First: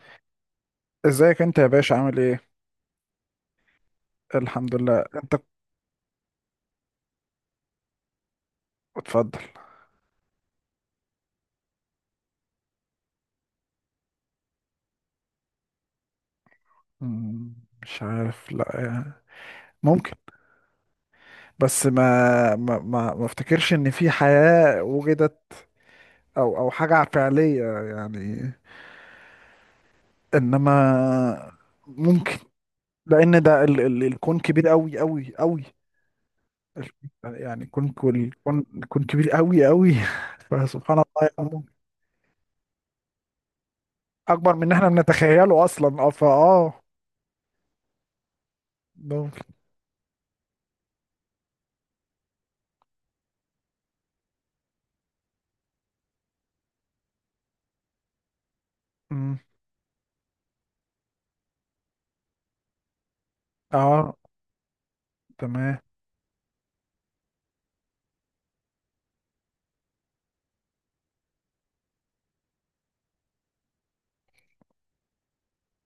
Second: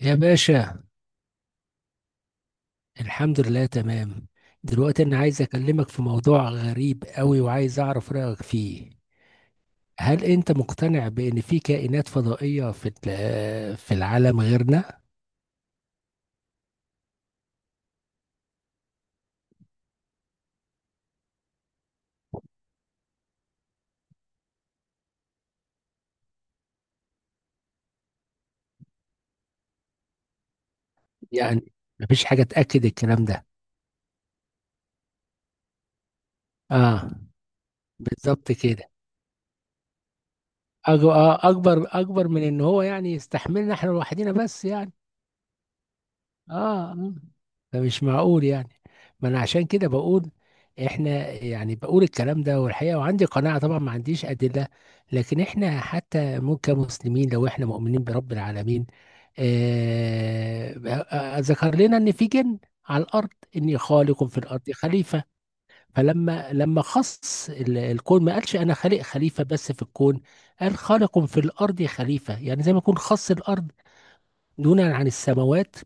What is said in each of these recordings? يا باشا، ازيك انت يا باشا، عامل ايه؟ الحمد لله تمام. الحمد دلوقتي لله. انا انت؟ عايز اكلمك في موضوع غريب قوي وعايز اعرف رأيك فيه. اتفضل. هل انت مقتنع بان في كائنات فضائية في العالم غيرنا؟ مم. مش عارف، لا يعني. ممكن. بس ما... ما افتكرش ان في حياة وجدت، او حاجة فعلية يعني. انما يعني مفيش ممكن. حاجة تأكد الكلام لان ده؟ ده ال الكون كبير قوي قوي قوي. اه، يعني الكون كل- بالظبط الكون كده. الكون كبير قوي قوي. فسبحان الله، يعني ممكن. اكبر من ان هو يعني يستحملنا احنا لوحدينا اكبر من بس ان احنا يعني. بنتخيله اصلا. اه اه، فاه آه. ده مش معقول يعني. ما انا ممكن عشان كده بقول، احنا يعني بقول الكلام ده والحقيقه، وعندي قناعه طبعا ما عنديش ادله. لكن احنا حتى مو كمسلمين، لو احنا مؤمنين برب العالمين. مم. آه، ذكر لنا ان في جن على الارض، اني اه، خالق في الارض خليفه. تمام. فلما خص الكون، ما قالش انا خالق خليفه بس في الكون. قال خالق في الارض خليفه، يعني زي ما يكون خص الارض دونا عن السماوات،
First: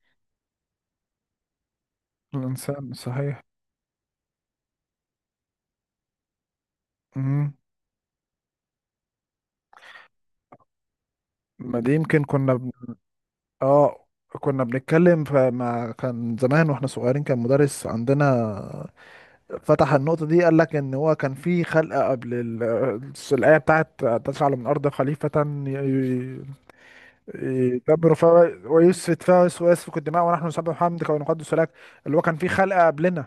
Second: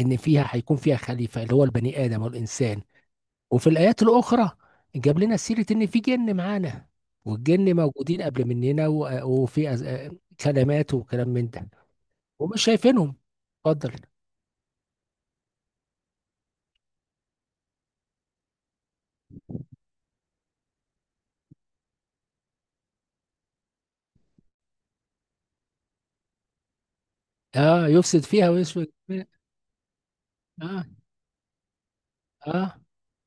ان فيها هيكون فيها خليفه اللي هو البني ادم والانسان. الإنسان، صحيح. وفي الايات الاخرى جاب لنا سيره ان في جن معانا. مم. والجن موجودين قبل مننا و- وفي كلمات وكلام من ده. ما دي يمكن كنا ومش بن... شايفينهم. اتفضل. اه، كنا بنتكلم، فما كان زمان واحنا صغيرين كان مدرس عندنا فتح النقطة دي، قال لك ان هو كان في خلقة قبل ال... الآية بتاعت تجعل من الأرض خليفة. ي- ي- اه، يدبر يفسد فيها فيها ويسفك ويسفك فيها. فيها، ويسفك الدماء ونحن نسبح اه، حمدك ونقدس لك. اللي هو كان في اه، خلقة قبلنا.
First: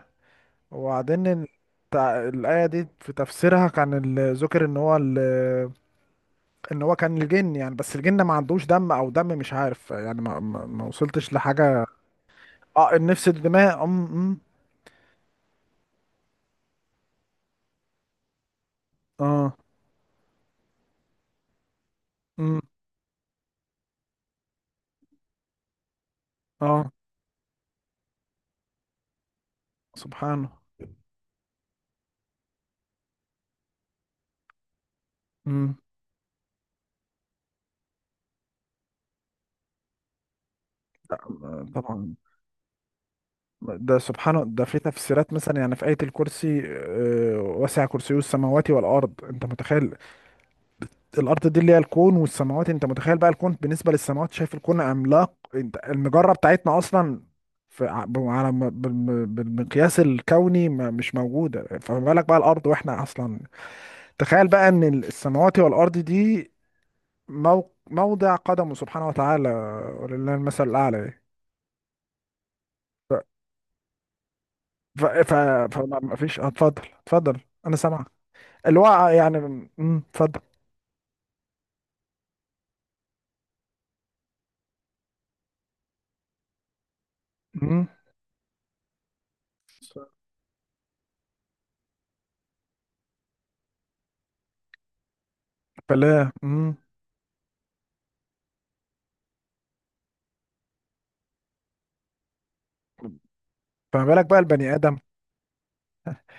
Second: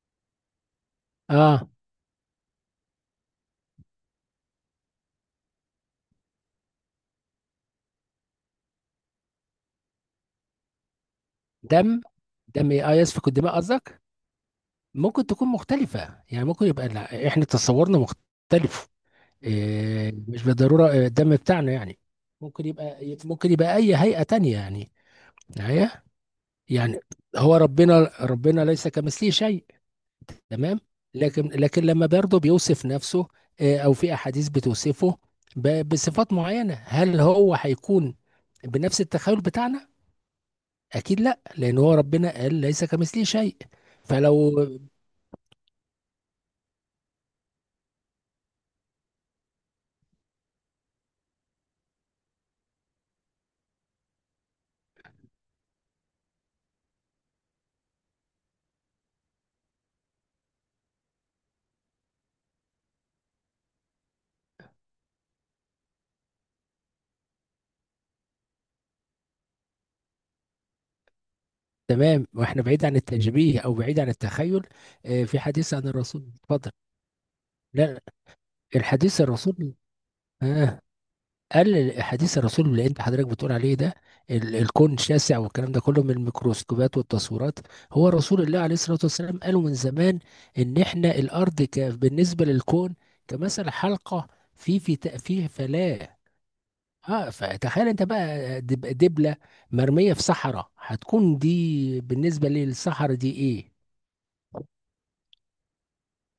وبعدين اه، الآية دي في تفسيرها كان ذكر ان هو ال... ان هو كان الجن يعني، بس الجن ما عندوش دم او دم، مش عارف يعني. ما وصلتش لحاجه. دم. دم إيه؟ اه، اه، النفس، يسفك الدماء الدماء. قصدك. ام ام ممكن تكون مختلفه يعني، ممكن يبقى، لا، احنا تصورنا مختلف. اه إيه، مش بالضروره الدم بتاعنا يعني. ام ممكن يبقى اي هيئه تانية يعني، معايا اه يعني. هو ربنا ليس كمثله شيء. سبحانه تمام. لكن لما برضه بيوصف نفسه، او في احاديث بتوصفه امم، بصفات معينه، هل هو هيكون بنفس التخيل بتاعنا؟ اكيد لا، لان هو طبعا. ربنا قال ليس كمثله شيء. ده سبحانه، فلو. ده في تفسيرات مثلا. يعني في آية الكرسي، وسع كرسيه السماوات والأرض. أنت متخيل الارض دي اللي هي الكون والسماوات؟ انت متخيل بقى الكون بالنسبه للسماوات؟ شايف الكون عملاق، انت المجره بتاعتنا اصلا في بالمقياس الكوني مش موجوده، فما بالك بقى الارض واحنا اصلا. تخيل بقى ان السماوات والارض دي مو... موضع قدمه سبحانه وتعالى، ولله المثل الاعلى يعني. تمام، واحنا بعيد عن ف... التشبيه او بعيد عن التخيل. ف... ف... في حديث عن فما ما الرسول، فيش اتفضل. اتفضل اتفضل، انا لا. سامعك. اللي هو الحديث يعني، الرسول. اتفضل. آه. قال حديث الرسول اللي انت حضرتك بتقول عليه ده، الكون شاسع، والكلام ده كله من الميكروسكوبات والتصويرات. امم. هو رسول الله عليه الصلاة والسلام قالوا من زمان ان احنا الارض بالنسبة للكون كمثل حلقة في فلاة. فلا. امم. اه، فتخيل انت بقى دبلة مرمية في صحراء، هتكون دي بالنسبة للصحراء دي ايه؟ فما بالك بقى البني ادم،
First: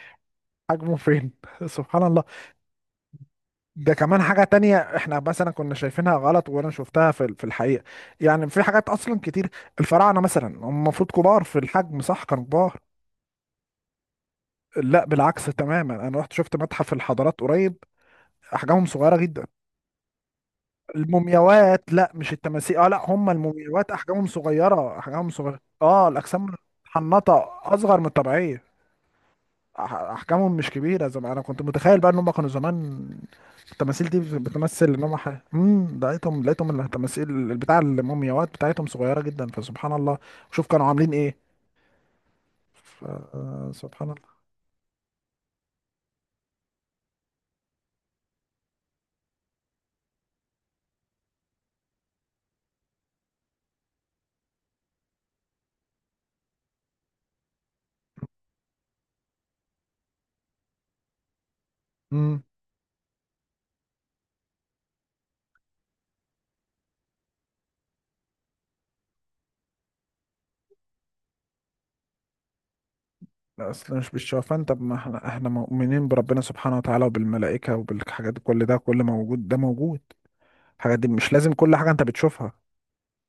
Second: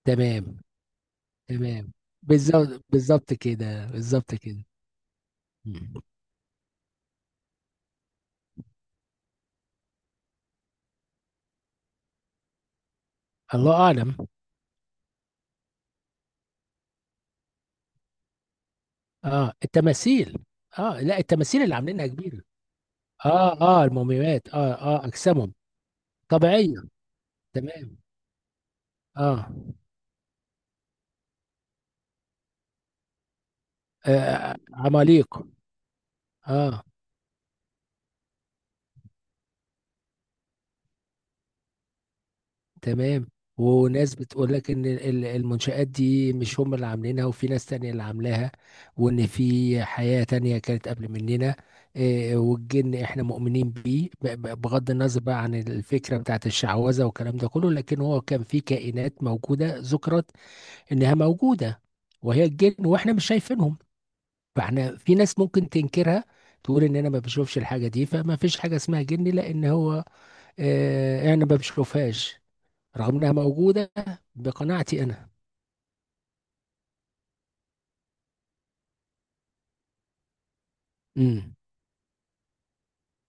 تمام، حجمه فين؟ تمام، سبحان الله. بالظبط، بالظبط كده، ده كمان بالظبط حاجة كده. تانية احنا مثلا كنا مم. شايفينها غلط، وانا شفتها في في الحقيقة. يعني في حاجات اصلا كتير. الفراعنة مثلا هم المفروض كبار في الحجم، صح؟ كانوا كبار. الله اعلم. لا، بالعكس تماما. انا رحت شفت متحف الحضارات قريب، احجامهم صغيرة جدا. اه، التماثيل. اه، لا، التماثيل اللي المومياوات، عاملينها لا مش كبيره. التماثيل. اه، لا، هم اه، اه، المومياوات احجامهم المومياوات، اه، صغيرة، اه، احجامهم اجسامهم صغيرة اه. الاجسام طبيعيه. محنطة تمام. اصغر من الطبيعية. اه, احجامهم مش كبيره زي ما انا كنت متخيل، بقى ان هم كانوا زمان التماثيل دي بتمثل ان هم ح... عماليق. امم، لقيتهم اه. التماثيل البتاع المومياوات بتاعتهم صغيره جدا. فسبحان الله، شوف كانوا عاملين ايه. تمام. سبحان وناس الله. بتقول لك ان المنشآت دي مش هم اللي عاملينها، وفي ناس تانية اللي عاملاها. وان في حياة تانية كانت قبل مننا. آه، والجن احنا مؤمنين بيه، بغض النظر بقى عن الفكرة بتاعت الشعوذة والكلام ده كله، لكن هو كان في كائنات موجودة ذكرت انها موجوده، امم. وهي الجن، واحنا مش شايفينهم. فاحنا في ناس ممكن تنكرها، تقول ان انا ما بشوفش الحاجه دي فما فيش حاجه اسمها جن، لان هو انا ما بشوفهاش رغم انها لا، موجوده. اصل مش بالشوفان. طب ما بقناعتي احنا، انا. احنا مؤمنين بربنا سبحانه وتعالى، وبالملائكه، وبالحاجات دي. كل ده كل موجود، ده موجود. الحاجات دي مش لازم امم كل حاجه انت بتشوفها.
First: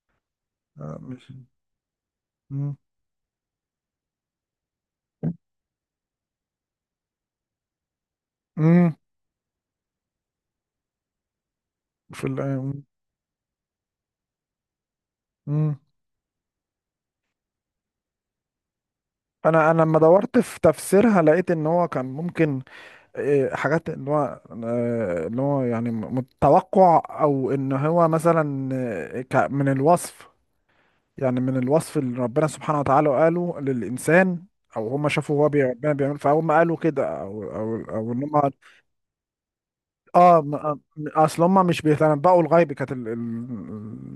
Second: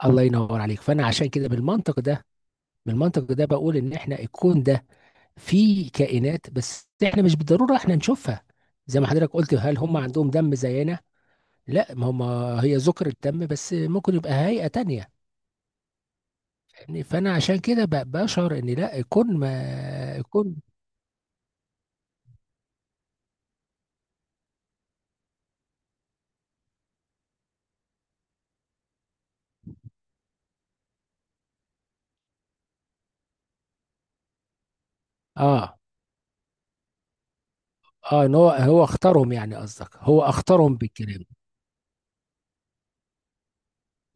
الله ينور عليك. آه، فانا عشان مش كده، بالمنطق ده امم. بالمنطق ده بقول ان احنا الكون ده فيه كائنات، بس احنا مش بالضروره احنا نشوفها. امم. زي ما حضرتك قلت، هل هم عندهم دم زينا؟ لا، ما هم. في هي ال... ذكر الدم، بس ممكن يبقى هيئه تانية امم، يعني. فانا عشان كده بشعر ان لا يكون ما انا لما دورت يكون. في تفسيرها لقيت ان هو كان ممكن، حاجات ان هو، ان هو يعني متوقع، او ان هو مثلا، من الوصف. يعني من الوصف اللي ربنا سبحانه وتعالى قاله للانسان، او هم شافوا هو اه، ربنا بيعمل فهم قالوا كده، او ان اه، ان هو هم هو اختارهم يعني، قصدك هو اه م- اختارهم آه، بالكلام. اصل هم مش بيتنبؤوا الغيب. كانت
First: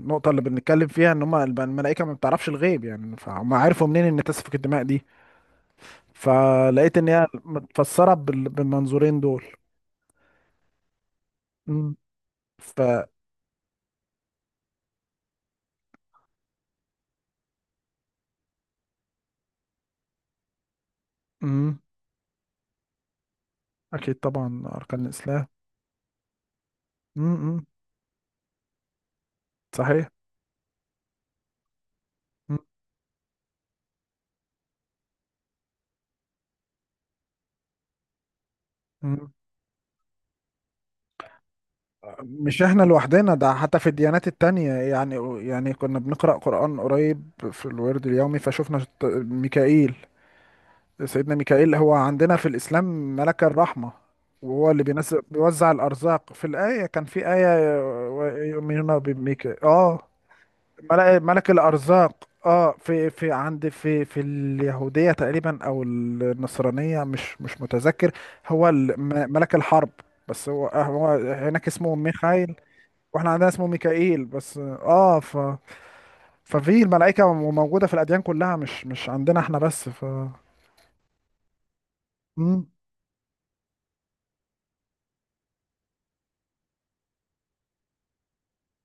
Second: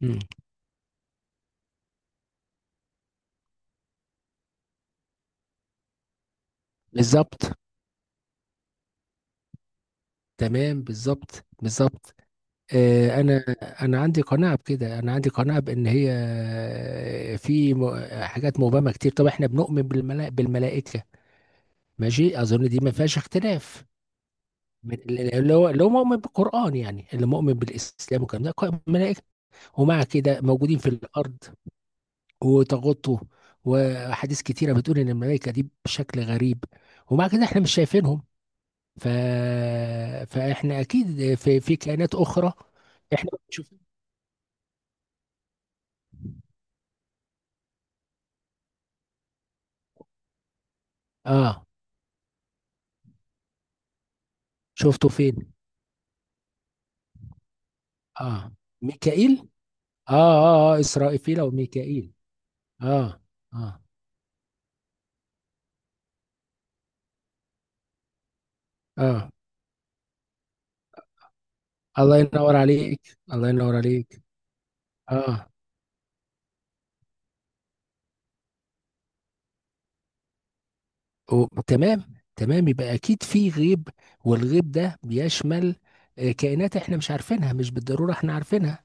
مم. اللي بنتكلم فيها ان هم الملائكه ما بتعرفش الغيب يعني، فهم عرفوا منين ان تسفك الدماء دي؟ فلقيت ان هي بالظبط، متفسره بالمنظورين دول. تمام، بالظبط، مم. بالظبط. ف... آه انا انا عندي قناعه بكده، انا عندي قناعه بان هي، حاجات مبهمه كتير. طب احنا بنؤمن بالملائكه. مم. ماشي، اظن دي ما فيهاش اختلاف. اكيد طبعا، من اركان الاسلام. اللي هو مؤمن بالقران، يعني اللي مؤمن مم. بالاسلام والكلام ده. ملائكه. ومع صحيح. كده موجودين في الارض، مم. وتغطه. وأحاديث كتيرة بتقول إن الملائكة دي بشكل غريب، ومع كده إحنا مش شايفينهم. ف... مم. فإحنا أكيد في كائنات أخرى. مش احنا إحنا لوحدنا، ده بنشوف. حتى في الديانات التانية يعني. يعني كنا بنقرأ قرآن قريب في الورد اليومي، فشفنا ميكائيل سيدنا آه، ميكائيل هو عندنا في الإسلام ملك الرحمة، وهو اللي شفته بينزل فين؟ بيوزع الأرزاق. في الآية كان في آية آه، يؤمنون ميكائيل؟ بميكائيل اه. آه، آه، آه، ملك إسرائيل ملك أو ميكائيل. الأرزاق اه. في آه، في عند، آه، في في اليهودية تقريبا أو النصرانية، مش مش متذكر، هو آه، ملك الحرب. بس هو هو هناك اسمه الله ميخائيل، ينور عليك، واحنا عندنا الله اسمه ينور عليك. ميكائيل بس. اه ف، آه ففي الملائكة موجودة في الأديان كلها، مش مش عندنا احنا بس. ف... تمام. مم. تمام، يبقى أكيد في غيب. والغيب ده بيشمل كائنات إحنا مش عارفينها، مش بالضرورة إحنا عارفينها.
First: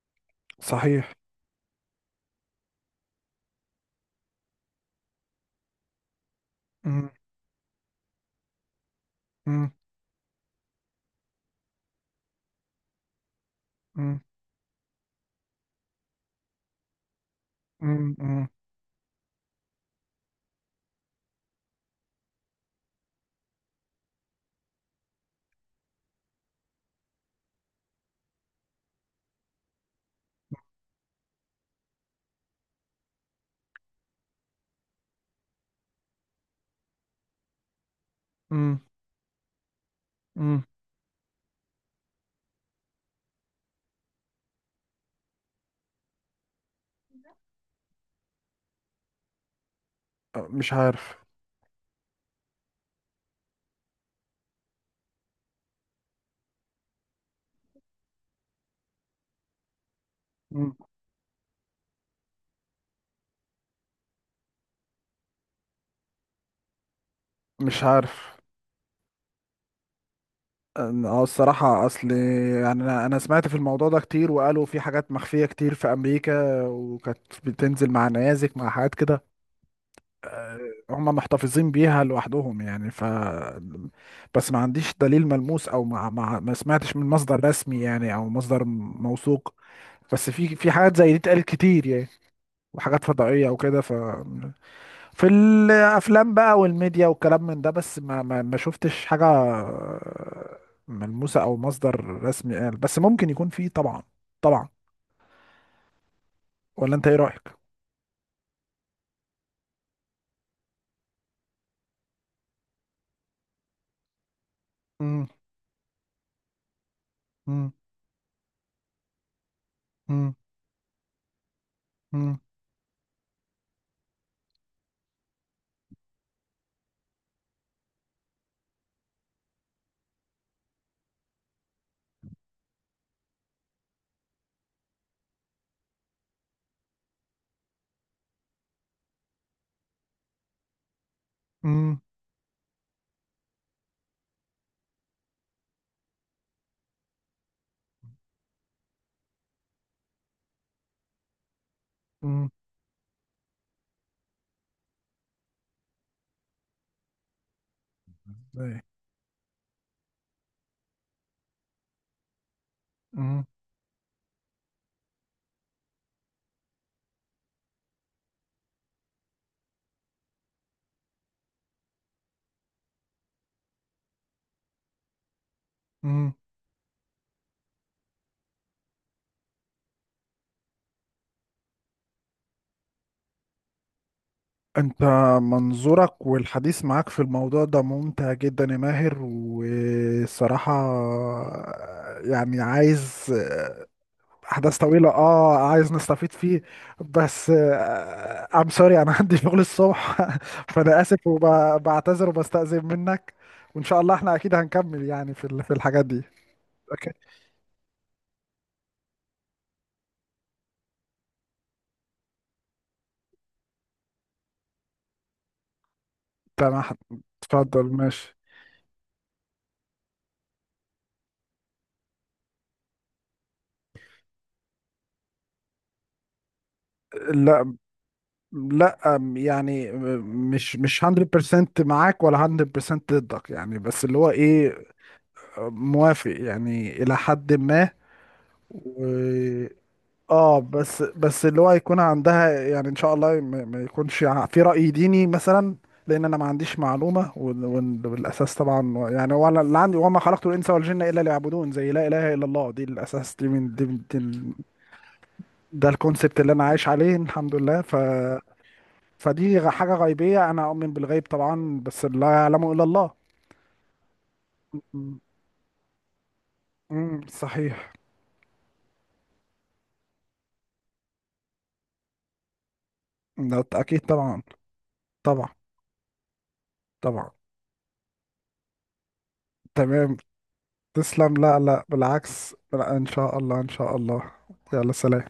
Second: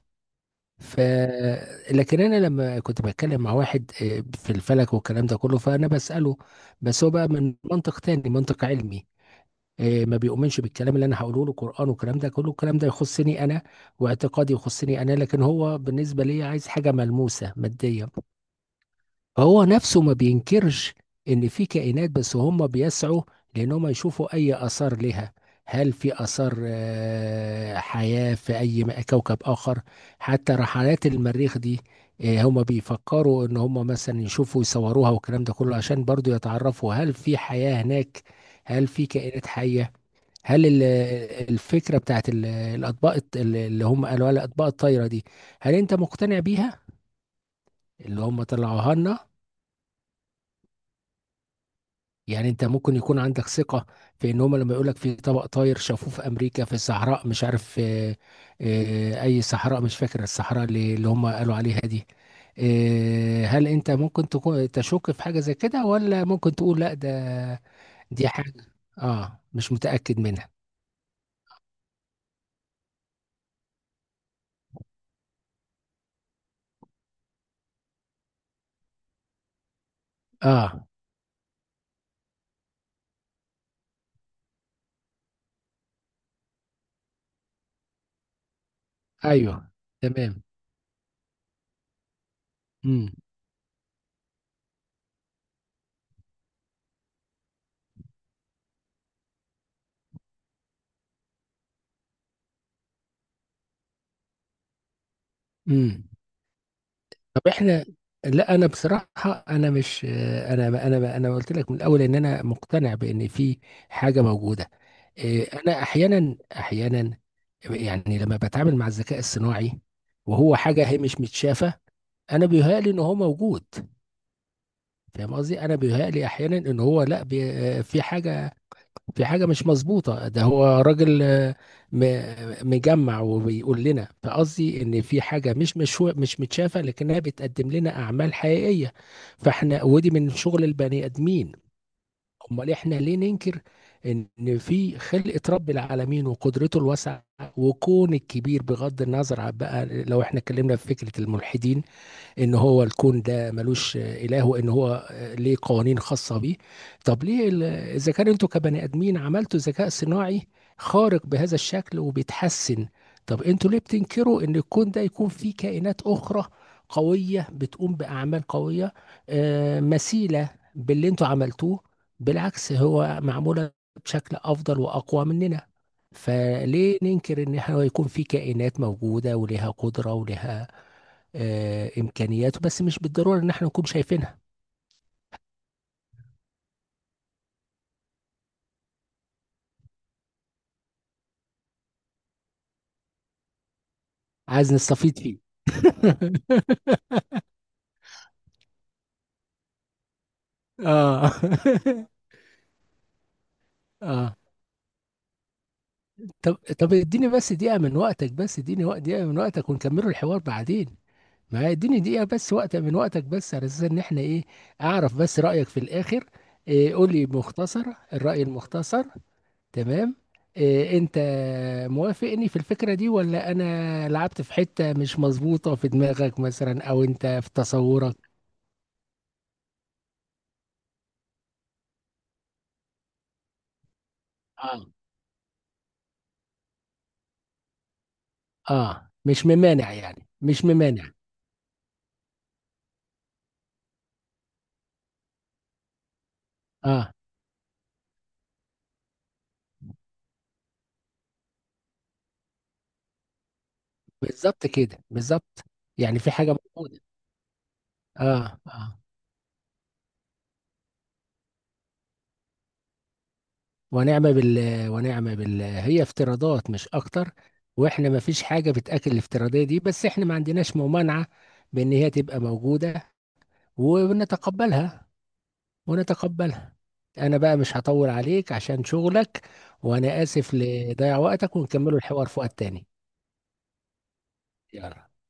ف صحيح. لكن انا لما كنت بتكلم مع واحد في الفلك والكلام ده كله، فانا بساله. بس هو مم. بقى من منطق تاني، منطق علمي. مم. ما بيؤمنش بالكلام اللي انا هقوله له، قران والكلام ده كله، الكلام ده يخصني انا. مم. واعتقادي يخصني انا، لكن هو بالنسبه لي عايز حاجه ملموسه ماديه. مم. مم. فهو نفسه ما بينكرش ان في كائنات، بس هم بيسعوا لانهم يشوفوا اي اثار لها. هل في اثار حياة في اي كوكب اخر؟ حتى رحلات المريخ دي، هم بيفكروا ان هم مثلا يشوفوا يصوروها والكلام ده كله، عشان برضو يتعرفوا هل في حياة هناك. مم. هل في كائنات حية؟ مم. هل الفكرة بتاعت الأطباق، اللي هم قالوا لها الأطباق الطايرة دي، هل أنت مقتنع بيها، اللي هم طلعوها لنا؟ مش عارف. يعني انت ممكن يكون عندك ثقة في ان هم لما يقولك في طبق طاير شافوه في امريكا في الصحراء، مش عارف، اه. اه، اي صحراء، مش فاكر الصحراء مم. اللي هم قالوا عليها دي. اه، هل انت ممكن تكون تشك في حاجة زي كده، ولا ممكن تقول لا، ده مش دي عارف. حاجة، اه، مش متأكد منها؟ الصراحة أصل يعني أنا سمعت في الموضوع ده كتير، وقالوا في حاجات مخفية كتير في أمريكا، وكانت بتنزل مع نيازك مع حاجات كده، اه، هم محتفظين بيها لوحدهم يعني. ف... بس ما عنديش دليل ملموس، أو ما سمعتش من مصدر رسمي يعني، أو مصدر موثوق ايوه، بس تمام. في في حاجات زي دي اتقالت كتير يعني، وحاجات امم فضائية وكده، فمش... في الافلام بقى والميديا والكلام من ده، بس ما شفتش حاجه ملموسه او مصدر رسمي قال. بس ممكن يكون فيه طبعا، طبعا. امم ولا انت ايه رايك؟ طب احنا، لا، انا بصراحه. انا مش آه، انا انا انا قلت لك من الاول ان انا مقتنع بان في حاجه موجوده. مم. إيه، انا احيانا، احيانا، مم. يعني لما بتعامل مع الذكاء الصناعي، مم. وهو حاجه هي مش متشافه، مم. انا بيهيألي ان هو موجود. فاهم قصدي؟ انا بيهيألي احيانا ان هو، لا، بي آه، في حاجه مش مظبوطه، ده هو راجل، مجمع وبيقول لنا، فقصدي ان في حاجه مش متشافه لكنها بتقدم لنا اعمال حقيقيه. فاحنا، ودي من شغل البني ادمين. مم. امال احنا ليه ننكر ان في خلقة رب العالمين وقدرته الواسعة وكون الكبير، بغض النظر عن بقى، لو احنا اتكلمنا في فكرة الملحدين مم. ان هو الكون ده ملوش اله وان هو ليه قوانين خاصه بيه. طب ليه اذا كان انتوا إيه. كبني ادمين عملتوا ذكاء صناعي خارق بهذا الشكل وبيتحسن، طب مم. انتوا ليه بتنكروا ان الكون ده يكون فيه كائنات اخرى قويه بتقوم باعمال قويه مثيله باللي انتوا عملتوه؟ بالعكس هو معموله بشكل افضل واقوى مننا. مم. فليه ننكر ان احنا يكون في كائنات موجوده ولها قدره ولها امكانياته، بس مش بالضروره ان احنا نكون شايفينها. انت منظورك والحديث معاك في الموضوع ده ممتع جدا يا ماهر، والصراحه يعني عايز عايز احداث طويله نستفيد فيه. اه، عايز نستفيد فيه. بس سوري، انا عندي شغل الصبح فانا اسف اه. وبعتذر وبستأذن منك. وان شاء الله احنا اه. اكيد هنكمل يعني في في الحاجات دي. طب طب اوكي. اديني بس دقيقه من وقتك، بس اديني وقت دقيقه من وقتك ونكملوا الحوار بعدين. ما اديني دقيقه بس وقت من وقتك، بس على اساس ان احنا ايه، اعرف بس رايك في الاخر. تمام. إيه، قول لي اتفضل، مختصر. ماشي. الراي المختصر. تمام. إيه، انت موافقني في الفكره دي، ولا انا لعبت في حته مش مظبوطه في دماغك مثلا، او انت في لا تصورك؟ لا، يعني مش 100% معاك ولا 100% ضدك يعني. بس اللي هو ايه، موافق يعني الى حد اه، مش ما. ممانع يعني، اه، مش بس ممانع. بس اللي هو يكون عندها يعني ان شاء الله ما يكونش في رأي ديني مثلا. لان انا ما عنديش اه، معلومة، والاساس طبعا يعني، هو أنا اللي عندي، وما خلقت الانس والجن الا ليعبدون، زي لا اله الا الله. دي الاساس، دي دي ال... بالظبط كده، بالظبط. ده يعني في الكونسبت اللي حاجة انا عايش موجودة. عليه، الحمد لله. ف... اه، اه. فدي حاجة غيبية، انا اؤمن بالغيب طبعا، بس لا يعلمه الا الله. ونعم بالله، ونعم بالله، هي افتراضات مش امم، اكتر. صحيح. واحنا ما فيش حاجة بتأكل الافتراضية دي، بس احنا ما عندناش ممانعة بان هي تبقى موجودة. ده اكيد طبعا. ونتقبلها، طبعا. ونتقبلها. طبعا. انا بقى مش هطول عليك عشان شغلك. تمام. وانا اسف لضيع تسلم. وقتك، لا لا، ونكملوا الحوار في بالعكس، وقت تاني. لا، ان شاء الله، ان شاء الله. يلا، يلا. سلام.